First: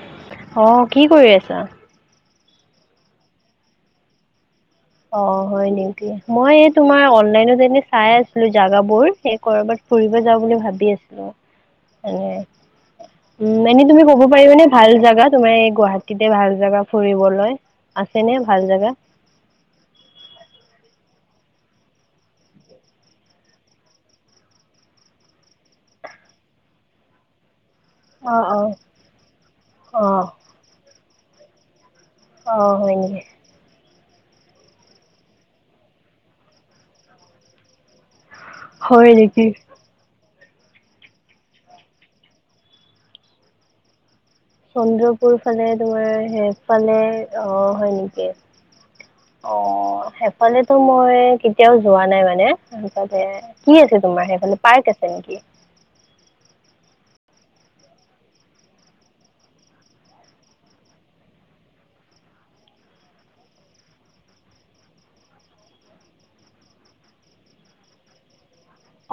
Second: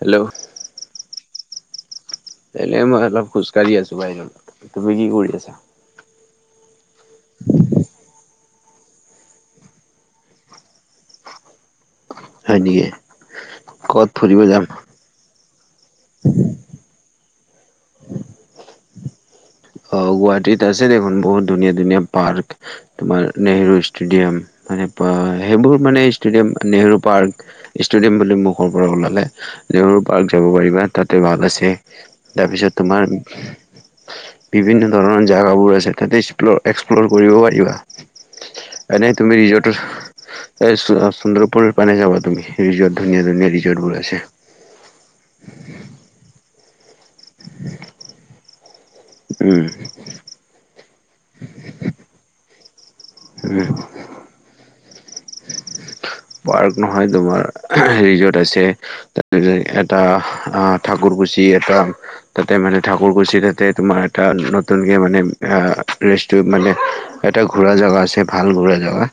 Hello. অ কি কৰি আছা? এনেই, মই অলপ খোজকাঢ়ি আছো বাহিৰত। তুমি কি অ কৰি আছা? হয় নি। মই এই তোমাৰ অনলাইনত এনে চাই আছিলো জাগাবোৰ, এই কৰবাত ফুৰিব যাওঁ বুলি ভাবি আছো উ হয় নেকি উ এনেই তুমি ক'ত কব ফুৰিব যাম পাৰিবানে ভাল জাগাত? তোমাৰ এই গুৱাহাটীতে ভাল জেগা ফুৰিবলৈ, আছেনে ভাল জেগা? অ, গুৱাহাটীত আছে দেখোন বহুত ধুনীয়া ধুনীয়া পাৰ্ক, তোমাৰ নেহেৰু ষ্টেডিয়াম। মানে পোৱা সেইবোৰ মানে ষ্টেডিয়াম নেহেৰু পাৰ্ক- ষ্টেডিয়াম অ বুলি অ মুখৰ পৰা ওলালে অ নেহৰু পাৰ্ক যাব পাৰিবা তাতে ভাল আছে। অ তাৰপিছত হয় তোমাৰ- নেকি? বিভিন্ন ধৰণৰ জেগাবোৰ আছে তাতে এক্সপ্ল'- এক্সপ্ল'ৰ কৰিব পাৰিবা। হয় এনেই তুমি নেকি? ৰিজৰ্টৰ- এই চু অ চুন্দৰপুৰ পানে যাবা তুমি ৰিজৰ্ট ধুনীয়া ধুনীয়া ৰিজৰ্টবোৰ আছে। চন্দ্ৰপুৰ ফালে তোমাৰ সেফালে অ, হয় নেকি? অ, সেইফালেতো মই কেতিয়াও যোৱা নাই মানে। সেইফালে উম কি আছে তোমাৰ সেইফালে পাৰ্ক আছে নেকি? পাৰ্ক নহয় তোমাৰ আ ৰিজৰ্ট আছে। তাৰপিছত এটা অহ ঠাকুৰকুচি এটা- তাতে মানে ঠাকুৰকুছি তাতে তোমাৰ এটা নতুনকে মানে আ ৰেষ্ট- টো মানে, এটা ঘূৰা জেগা আছে ভাল ঘূৰা জেগা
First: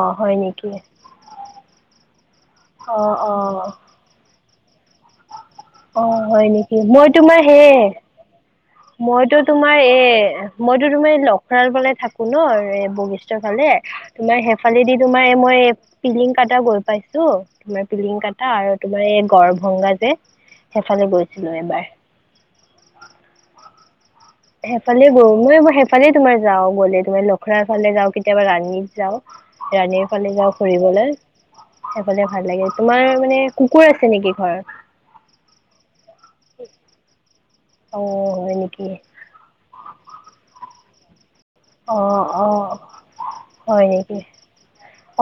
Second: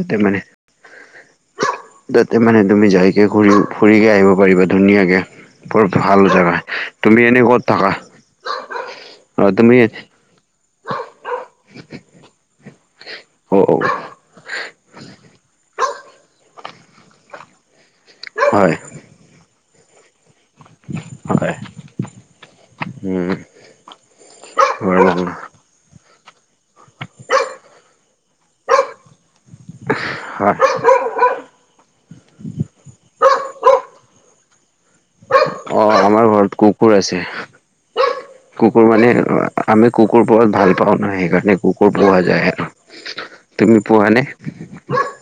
তাতে মানে- ঠিকে আছে তাতে মানে তুমি যাইকে অ ঘুৰি, ফুৰিকে আহিব পাৰিবা ধুনীয়াকে। বৰ অ ভাল হয় জেগা, নেকি মই তুমি তোমাৰ এনে ক'ত সেই থাকা? মইতো অ তুমি তোমাৰ এ, মইতো তোমাৰ লখৰাল ফালেই থাকো নহ এ বশিষ্টৰ অ ফালে, তোমাৰ সেইফালেদি তোমাৰ মই পিলিং কটা গৈ পাইছো। তোমাৰ পিলিং কটা হয় আৰু তোমাৰ এই গড়ভংগা যে, সেইফালে হয় গৈছিলো এবাৰ। উম। হয় সেইফালে গলোৱে মই সেইফালে তোমাৰ যাওঁ গ'লে তোমাৰ লখৰাৰ ফালে যাওঁ কেতিয়াবা ৰানীত যাওঁ। ৰাণীৰ ফালে যাওঁ ফুৰিবলৈ। সেইফালে ভাল লাগে তোমাৰ মানে কুকুৰ আছে নেকি ঘৰৰ? অ, আমাৰ ঘৰত কুকুৰ আছে, অ হয় নেকি কুকুৰ মানে- আমি কুকুৰ পোহাত ভাল পাও ন সেইকাৰণে- কুকুৰ অ পোৱা অ যায় আৰু তুমি হয় পোৱা নেকি নে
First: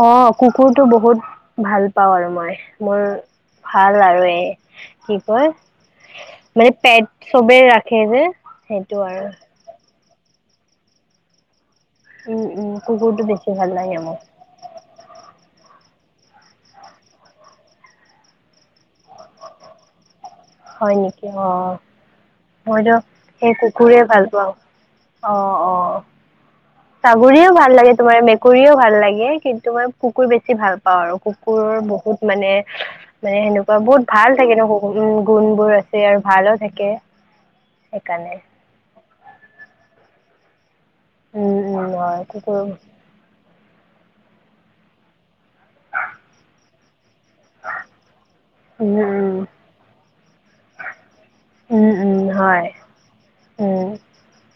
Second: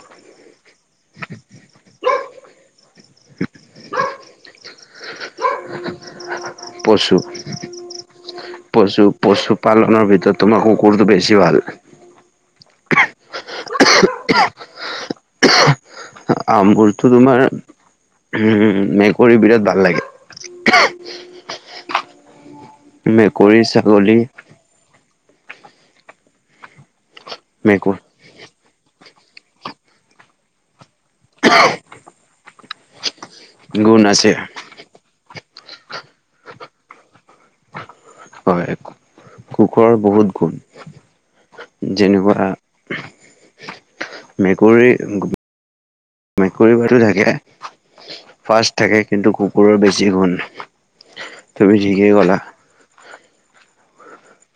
অ কুকুৰটো বহুত ভাল পাওঁ আৰু মই মোৰ ভাল আৰু এ কি কয় মানে পশু পেট চবে ৰাখে যে সেইটো আৰু পালনৰ ভিতৰত তোমাক কুকুৰটো বেছি ভাল উম উম কুকুৰটো বেছি ভাল লাগে মোক অ মোৰতো তোমাৰ উ মেকুৰী বিৰাট ভাল লাগে হয় নেকি অ মইতো সেই মেকুৰী কুকুৰে ছাগলী ভাল পাওঁ অ অ ছাগলীও ভাল লাগে মেকুৰ তোমাৰ মে মেকুৰীও ভাল লাগে কিন্তু মই কুকুৰ বেছি ভাল পাওঁ আৰু কু কুকুৰৰ বহুত মানে মানে সেনেকোৱা গুণ বহুত আছে ভাল থাকে ন উম গুণবোৰ আছে আৰু ভালো থাকে সেইকাৰণে হয় কুকুৰৰ বহুত গুণ, উম উম হয় যেনেকোৱা কুকুৰ মেকুৰী মেকুৰী ভাতো থাকে ফাৰ্ষ্ট উম থাকে। কিন্তু উম কুকুৰৰ বেছি গুণ। তুমি ঠিকেই কলা। এ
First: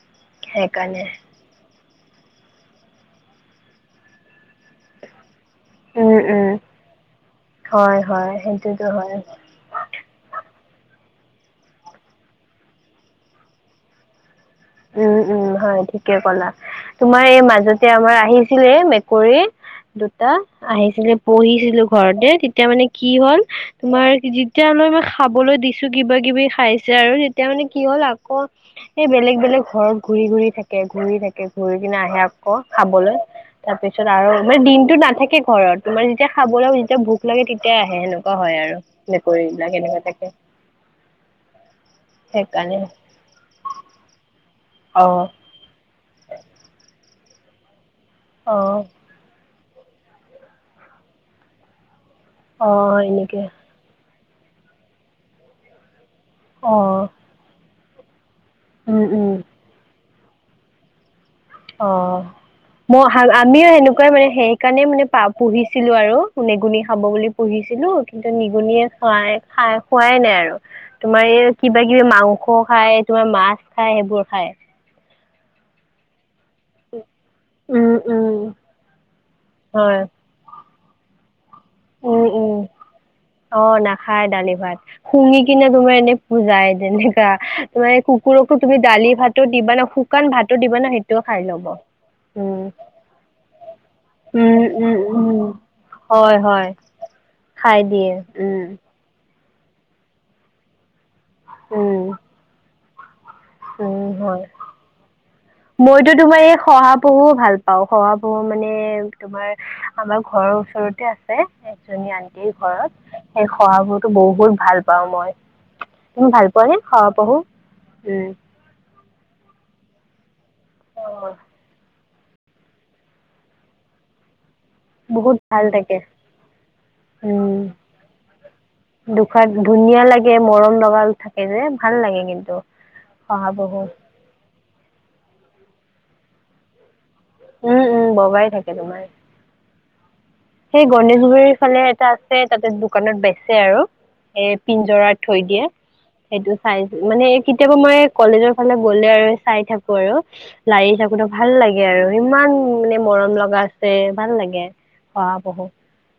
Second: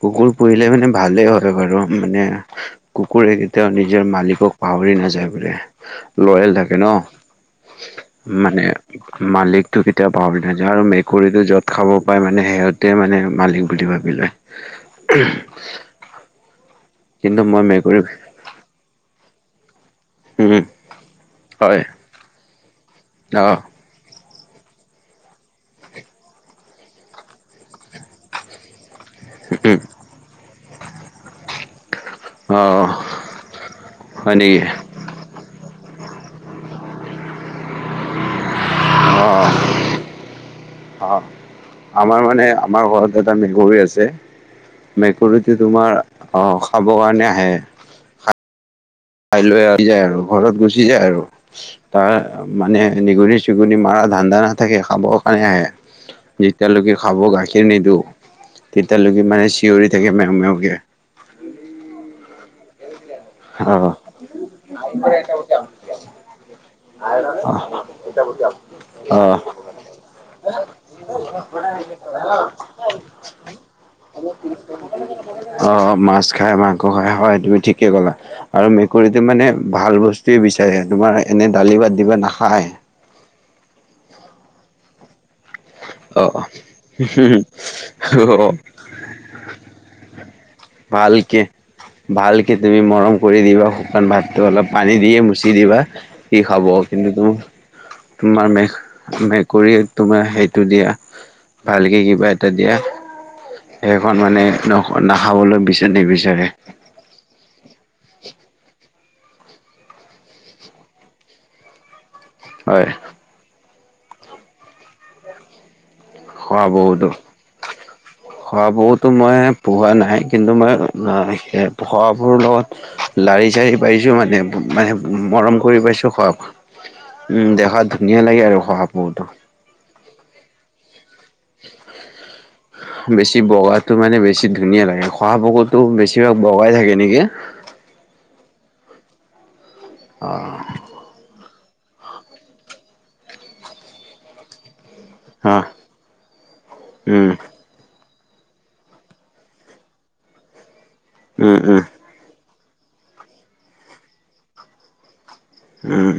কুকুৰ পুহিলে মানে ভালেই হয় বাৰু। মানে কুকুৰে কেতিয়াও নিজৰ মালিকক পাহৰি নাযায় বোলে উম, উম, লৰেল থাকে ন। হয়, হয়, মানে সেইটোতো হয়। মালিক টো কেতিয়াও পাহৰি নাযায়। আৰু মেকুৰীটো য'ত খাব পাই মানে সিহঁতে মানে মালিক বুলি ভাবি লয়। উম, উম হয় ঠিকে কলা তোমাৰ কিন্তু এই মই মাজতে মেকুৰী আমাৰ আহিছিলে মেকুৰী দুটা উম আহিছিলে পূহিছিলো হয় ঘৰতে। তেতিয়া মানে কি হ'ল অহ তোমাৰ যেতিয়ালৈ মই খাবলৈ দিছো কিবা কিবি খাইছে আৰু তেতিয়া মানে কি হ'ল আকৌ, এই বেলেগ বেলেগ উম ঘৰত ঘূৰি ঘুৰি থাকে, ঘূৰি থাকে ঘূৰি কিনে আহে আকৌ অ খাবলৈ। তাৰপিছত আৰু হয় নেকি মানে দিনতো নাথাকে। ঘৰত তোমাৰ যেতিয়া খাবলৈ যেতিয়া ভোক লাগে তেতিয়াই আহে সেনেকুৱা হয় আৰু। অ মেকুৰী বিলাক এনেকুৱা থাকে। অ আমাৰ মানে সেইকাৰণে আমাৰ ঘৰত এটা মেকুৰী আছে। অ মেকুৰীত তোমাৰ অ খাব কাৰণে আহে। অঁ, খাই লৈ আহি যায় আৰু ঘৰত গুচি যায় আৰু তাৰ অ মানে হয় নিগৰি, নেকি চিগৰি, দি মাৰা ধান্দা নাথাকে, খাবৰ কাৰণে আহে যেতিয়ালৈকে অ খাব গাখীৰ নিদো উম তেতিয়ালৈকে উম। মানে চিঞৰি থাকে মেও মেওকে। অ, আমিও অ'। সেনেকুৱাই মানে সেইকাৰণে মানে পা পুহিছিলো আৰু নেগুণী খাব বুলি পুহিছিলো কিন্তু নিগনিয়ে অ', খাই খাই খোৱাই নাই আৰু। তোমাৰ এই কিবা কিবি মাংস খায়, তোমাৰ মাছ খায়, সেইবোৰ খায়। অ মাছ খাই, মাংস খাই, হয় তুমি ঠিকে উম ক'লা। উম। আৰু মেকুৰীটো মানে হয় ভাল বস্তুয়ে বিচাৰে, তোমাৰ এনে দালি ভাত উম দিবা উম নাখায়। অ নাখায় দালি ভাত। শুঙি কিনে তোমাৰ এনে অ', অ', পুজাই যেনেকা তোমাৰ কুকুৰকো তুমি দালি, ভাত, টো দিবা ন শুকান ভাতো দিবা ন সেইটোও ভালকে খাই ল'ব। ভালকে উম তুমি মৰম কৰি দিবা শুকান ভাতটো উম অলপ উম পানী দিয়ে উম। মুচি দিবা হয় সি হয় খাব। কিন্তু খাই দিয়ে। তোমাৰ উম। মে মেকুৰী তোমাৰ সেইটো দিয়া ভালকে উম, কিবা এটা দিয়া উম, সেইখন মানে হয়। ন নাখাবলৈ বিচ নিবিচাৰে। পহু ভাল পাওঁ, শহা পহু মানে তোমাৰ, আমাৰ ঘৰৰ ওচৰতে আছে এজনী আন্টিৰ হয় ঘৰত। সেই শহা পহুটো বহুত ভাল পাওঁ মই। তুমি ভাল পোৱা নে শহা পহু? উম, শহা পহুটো মই পোহা নাই। কিন্তু অ', মই শহা পহুটো লগত লাৰি চাৰি পাইছোঁ মানে। মানে বহুত মৰম ভাল কৰি থাকে। পাইছো শহা পহু। উম দেখাত ধুনীয়া লাগে আৰু শহা পহুটো দুখাত ধুনীয়া লাগে, মৰম লগা থাকে যে। ভাল লাগে কিন্তু বেছি শহা পহু। বগাটো মানে বেছি ধুনীয়া লাগে। শহা পহুটো বেছিভাগ বগাই থাকে নেকি। উম, উম বগাই থাকে তোমাৰ। অঁ, সেই গণেশগুৰিৰ ফালে এটা আছে তাতে দোকানত বেচে আৰু এ পিঞ্জৰাত। থৈ অ দিয়ে সেইটো চাইজ মানে উম কেতিয়াবা মই কলেজৰ ফালে গ'লে আৰু চাই থাকো আৰু লাৰি থাকোতো ভাল উম লাগে উম আৰু। ইমান মানে মৰম লগা আছে ভাল লাগে শাহা পহু। উম।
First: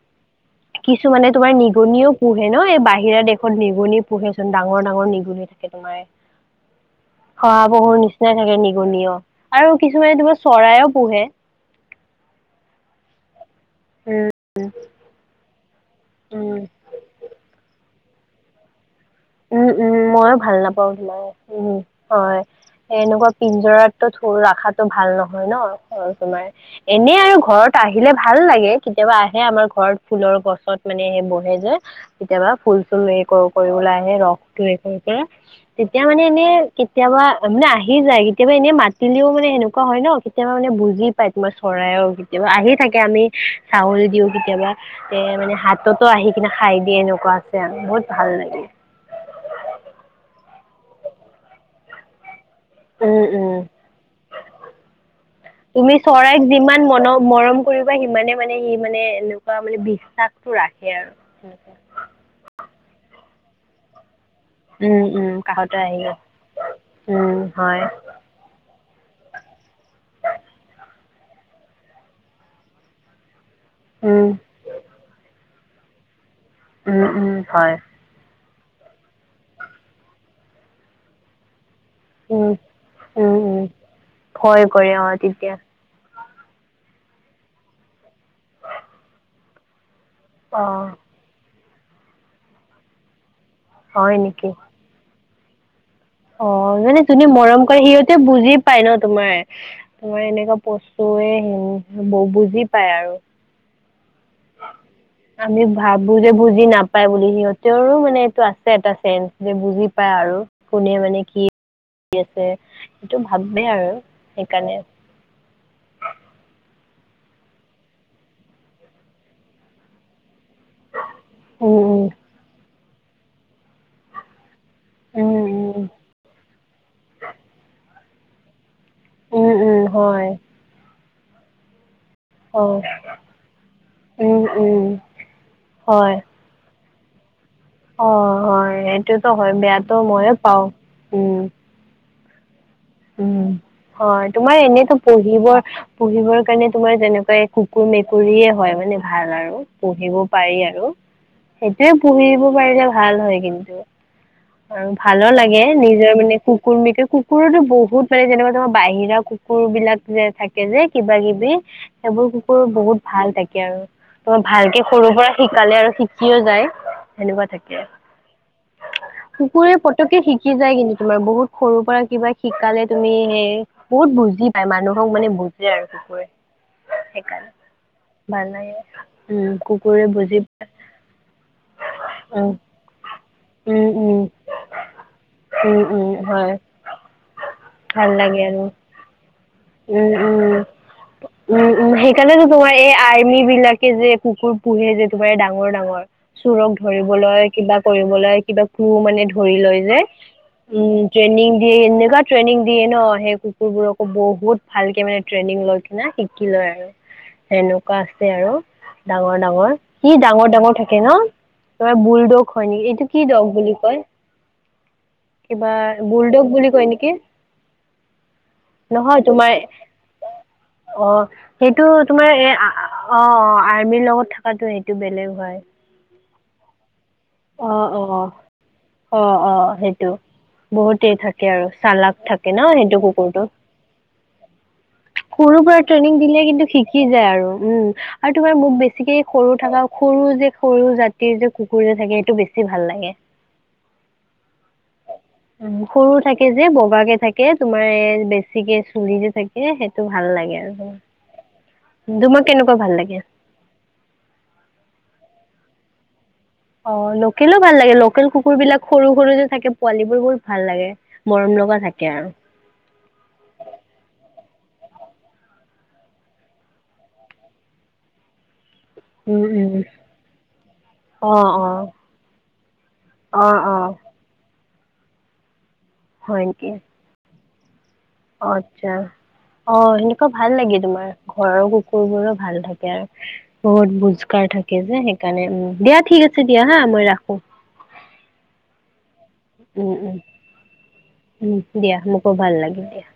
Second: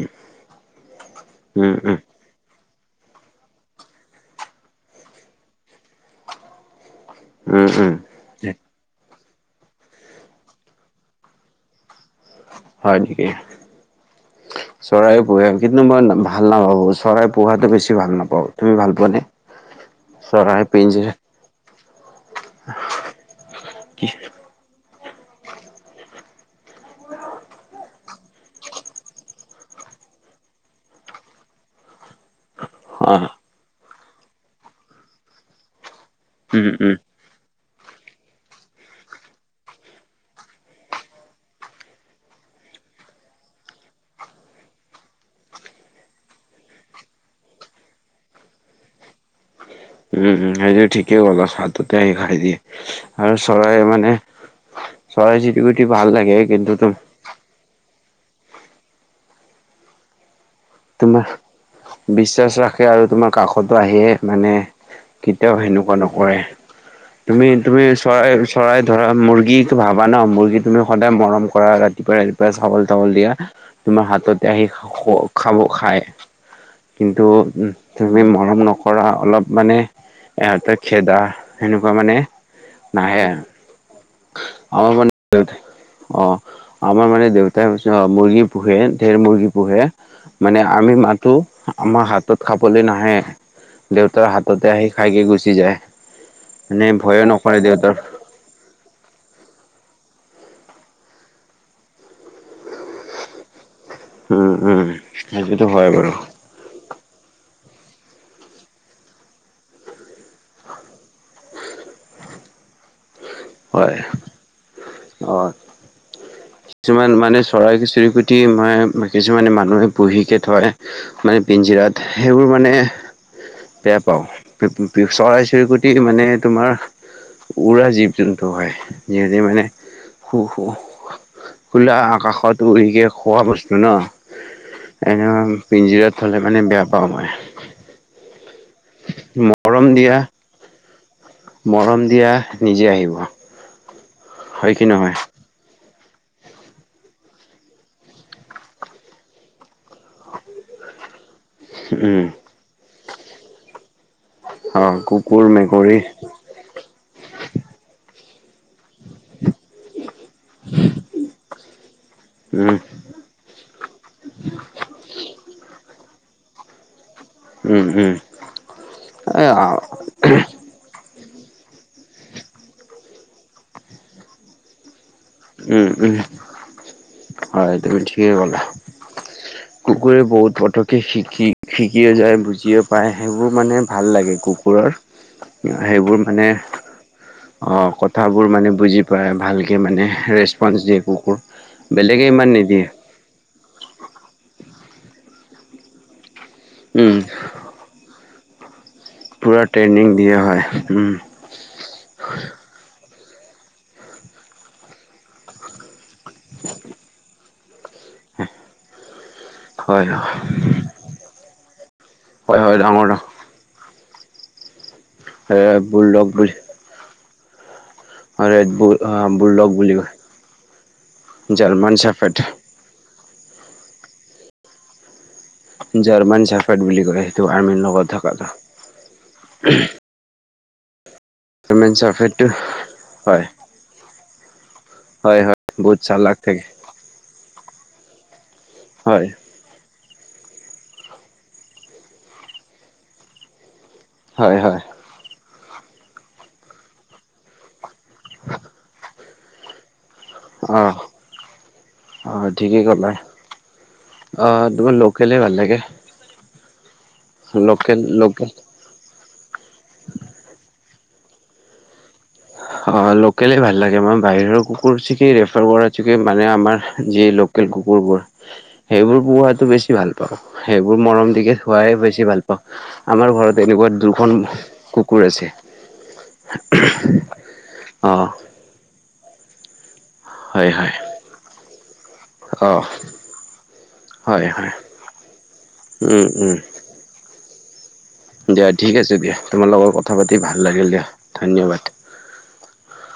কিছু মানে তোমাৰ উম উম নিগনিও পোহে ন' এই বাহিৰা দেশত নিগনি পোহে চোন ডাঙৰ-ডাঙৰ নিগনি থাকে তোমাৰ। [unintelligible] উম শহাপহুৰ নিচিনাই উম থাকে নিগনিয় আৰু কিছুমানে তোমাৰ চৰাইও পোহে। হয় নেকি? উম চৰাইও পোহে। কিন্তু মই ভাল উম নাপাওঁ, চৰাই পোহাটো বেছি ভাল নাপাওঁ। তুমি ভাল পোৱাানে? উম', উম'। মইয়ো ভাল নাপাওঁ সিমান উম, হয়। এ এনেকুৱা থো কি পিঞ্জৰতটো ৰখাতটো ভাল নহয় ন' তোমাৰ। এনেই আৰু ঘৰত আহিলে ভাল লাগে, কেতিয়াবা আহে আমাৰ ঘৰত ফুলৰ গছত। মানে সেই বহে যে, কেতিয়াবা ফুল-চুল অ এ কৰ-কৰি ওলাই আহে ৰসটো হেৰি কৰে যে। তেতিয়া মানে এনেই উম উম কেতিয়াবা মানে আহি যায় কেতিয়াবা এনেই মাতিলেও মানে সেনেকুৱা হয় ন' কেতিয়াবা মানে বুজি পায় তোমাৰ চৰাই কেতিয়াবা আহি থাকে আমি চাউল দিওঁ কেতিয়াবা। এ মানে হাততো আহি কিনে খাই দিয়ে এনেকুৱা আছে আৰু বহুত ভাল লাগে। উম', উম' সেইটো ঠিকেই ক'লা হাততে আহি খাই দিয়ে। উম আৰু উম চৰাই মানে, চৰাই তুমি [unintelligible] ভাল লাগে চৰাইক কিন্তু যিমান তোমাৰ মন মৰম কৰিব সিমানে মানে সি মানে এনেকুৱা মানে বিশ্বাসটো ৰাখে। আৰু তোমাৰ বিশ্বাস ৰাখে আৰু তোমাৰ কাষতো আহিয়ে মানে উম উম কেতিয়াও কাষতে সেনেকুৱা আহিব নকৰে। উম হয় তুমি-তুমি চৰাই চৰাই ধৰা মুৰ্গী ভাবা ন' মুৰ্গী তুমি সদায় মৰম কৰা ৰাতিপুৱাই-ৰাতিপুৱাই চাউল-টাউল দিয়া। তোমাৰ উম হাততে আহি খ-খাব-খায় উম কিন্তু উম। হয় তুমি মৰম নকৰা অলপ মানে ইহঁতে খেদা। সেনেকুৱা মানে উম নাহে উম আৰ উম ভয় অহ, কৰে অ তেতিয়া মা অহ, আমাৰ মানে হৈছে অহ, দেউতাই মুৰ্গী পোহে ঢেৰ মুৰ্গী পোহে। মানে অ আমি মাতো, আমাৰ হাতত খাবলে নাহে, হয় দেউতাৰ হাততে আহি খায়হি গুচি যায়। অহ, মানে ভয়ে যোনে নকৰে মৰম কৰে দেউতাৰ সিহঁতে বুজি পাই ন' তোমাৰ, তোমাৰ এনেকুৱা বস্তুৱে বুজি পায় আৰু। উম উম আমি সেইটোতো হয় বাৰু ভাবোঁ যে বুজি নাপা সিহঁতৰো মানে এইটো আছে এটা চেঞ্চ, যে বুজি পায় আৰু কোনে মানে কি ভাবি আছে, সেইটো ভাবে আৰু সেইকাৰণে। অহ, কিছুমান মানে চৰাই-চিৰিকতি মা কিছুমানে মানুহে পুহি যে থৰে মানে পিঞ্জিৰাত উম সেইবোৰ মানে বেয়া পাওঁ। উম উম চৰাই-চিৰিকতি মানে তোমাৰ উৰা জীৱ-জন্তু হয়। যিহেতু উম মানে উম হয় খো-খো-খোলা আকাশত হয়টো হয় উৰিকে খোৱা বস্তু ন' উম উম এনেই পিঞ্জিৰাত থ'লে মানে বেয়া পাওঁ মই। অহ, হয় সেইটোতো হয়। মৰম বেয়াতো দিয়া মইে পাওঁ উম। মৰম দিয়া নিজে আহিব। উম হয়, তোমাৰ হয় কি এনেতো নহয়? পুহিবই পুহিবৰ কাৰণে তোমাৰ যেনেকুৱাই কুকুৰ-মেকুৰীয়ে হওঁক মানে ভাল আৰু। পুহিব পাৰি আৰু। সেইটোৱে উম পুহিব পাৰিলে ভাল হয় কিন্তু। আৰু অ' ভালো কুকুৰ লাগে মেকুৰী নিজৰ মানে কুকুৰ, মেকুৰ, কুকুৰটো বহুত মানে যেনেকুৱা তোমাৰ বাহিৰা কুকুৰ বিলাক যে থাকে যে কিবা কিবি। সেইবোৰ কুকুৰ উম বহুত ভাল থাকে আৰু তোমাৰ ভালকে সৰুৰ পৰা শিকালে আৰু শিকি শিকিও যায় সেনেকুৱা থাকে আৰু উম উম। এ কুকুৰে পতককে শিকি যায় কিন্তু। তোমাৰ বহুত সৰুৰ পৰা কিবা শিকালে তুমি সে বহুত বুজি পায় মানুহক মানে বুজে উম আৰু উম কুকুৰে। সেইকাৰণে হয়, তুমি ঠিকেই ভাল ক'লা। লাগে উম কুকুৰে বুজি বহুত পায় পতককে শিকি শিকিও যায়, উম বুজিও পায় সেইবোৰ মানে উম ভাল উম লাগে কুকুৰৰ। উম উম সেইবোৰ মানে, হয় অ ভাল লাগে কথাবোৰ আৰু মানে বুজি পায় ভালকে মানে। উম উম ৰেচপঞ্চ দিয়ে কুকুৰ। বেলেগে ইমান নিদিয়ে। আৰ্মিবিলাকে যে কুকুৰ পোহে যে তোমাৰ এ ডাঙৰ ডাঙৰ চোৰক উম ধৰিবলৈ, কিবা কৰিবলৈ, কিবা কো মানে ধৰি পুৰা লৈ যে। ট্ৰেইনিং দিয়া হয় উম ট্ৰেইনিং দিয়ে এনেকাত ট্ৰেইনিং দিয়ে ন সেই কুকুৰবোৰকো, বহুত ভালকে মানে ট্ৰেইনিং লয় না শিকি লয় আৰু সেনো কোৱা আছে আৰু ডাঙৰ ডাঙৰ। হয় কি ডাঙৰ ডাঙৰ থাকে ন। তোমাৰ বুলডগ হয় নেকি এইটো কি ডগ বুলি কয়? কিবা, বুলডগ বুলি কয় নেকি! অ ৰেডবুল অ হয় অ, কয়। সেইটো জাৰ্মান তোমাৰ চাফেট এ অ অ আৰ্মিৰ লগত থকাটো সেইটো বেলেগ হয়। জাৰ্মান চাফাড বুলি কয়। সেইটো অ আৰ্মিৰ অ, লগত থকাটো অ অ, সেইটো। বহুতে থাকে আৰু জাৰ্মান চালাক চাফেটটো থাকে ন সেইটো কুকুৰটো। হয় হয় সৰু হয় পৰা বহুত ট্ৰেইনিং চালাক দিলে থাকে কিন্তু শিক শিকি যায় আৰু উম আৰু তোমাৰ মোক বেছিকে হয় সৰুত থকা সৰু যে, সৰু জাতিৰ যে কুকুৰ যে থাকে, সেইটো বেছি ভাল লাগে। হয় হয়। [unintelligible] উম, সৰু থাকে যে বগা কে থাকে তোমাৰ এ বেছিকে চুলি যে থাকে সেইটো ভাল লাগে। এল অ। হ অ তোমাক কেনেকুৱা ঠিকেই ভাল ক'লা লাগে? অ, তোমাৰ লোকেলেই ভাল লাগে। অ, লোকেলো ভাল লাগে, লোকেল কুকুৰ বিলাক সৰু সৰু যে থাকে পোৱালী বোৰ বহুত ভাল লাগে মৰম লগা থাকে আৰু। অ লোকেলে ভাল লাগে মই বাহিৰৰ কুকুৰ চিকে ৰেফাৰ কৰা চিকে মানে আমাৰ যি লোক কেল কুকুৰবোৰ। সেইবোৰ উম পুহাটো উম বেছি ভাল পাওঁ। সেইবোৰ মৰম অ দিকে, অ ধোৱাই বেছি ভাল পাওঁ। আমাৰ অ ঘৰত অ এনেকুৱা দুখন কুকুৰ আছে। হয় নেকি অ। অ আচ্ছা, অ সেনেকুৱা ভাল হয়, লাগে হয়, তোমাৰ। ঘৰৰ কুকুৰবোৰো ভাল অ', থাকে আৰু। বহুত হয়, বোজকাৰ হয়, থাকে যে সেইকাৰণে উম। দিয়া উম, ঠিক আছে উম, দিয়া হা, মই ৰাখো। দিয়া ঠিক আছে দিয়া। তোমাৰ উম লগত উম কথা পাতি ভাল লাগিল দিয়া ধন্যবাদ। খুব ভাল লাগিল দিয়া।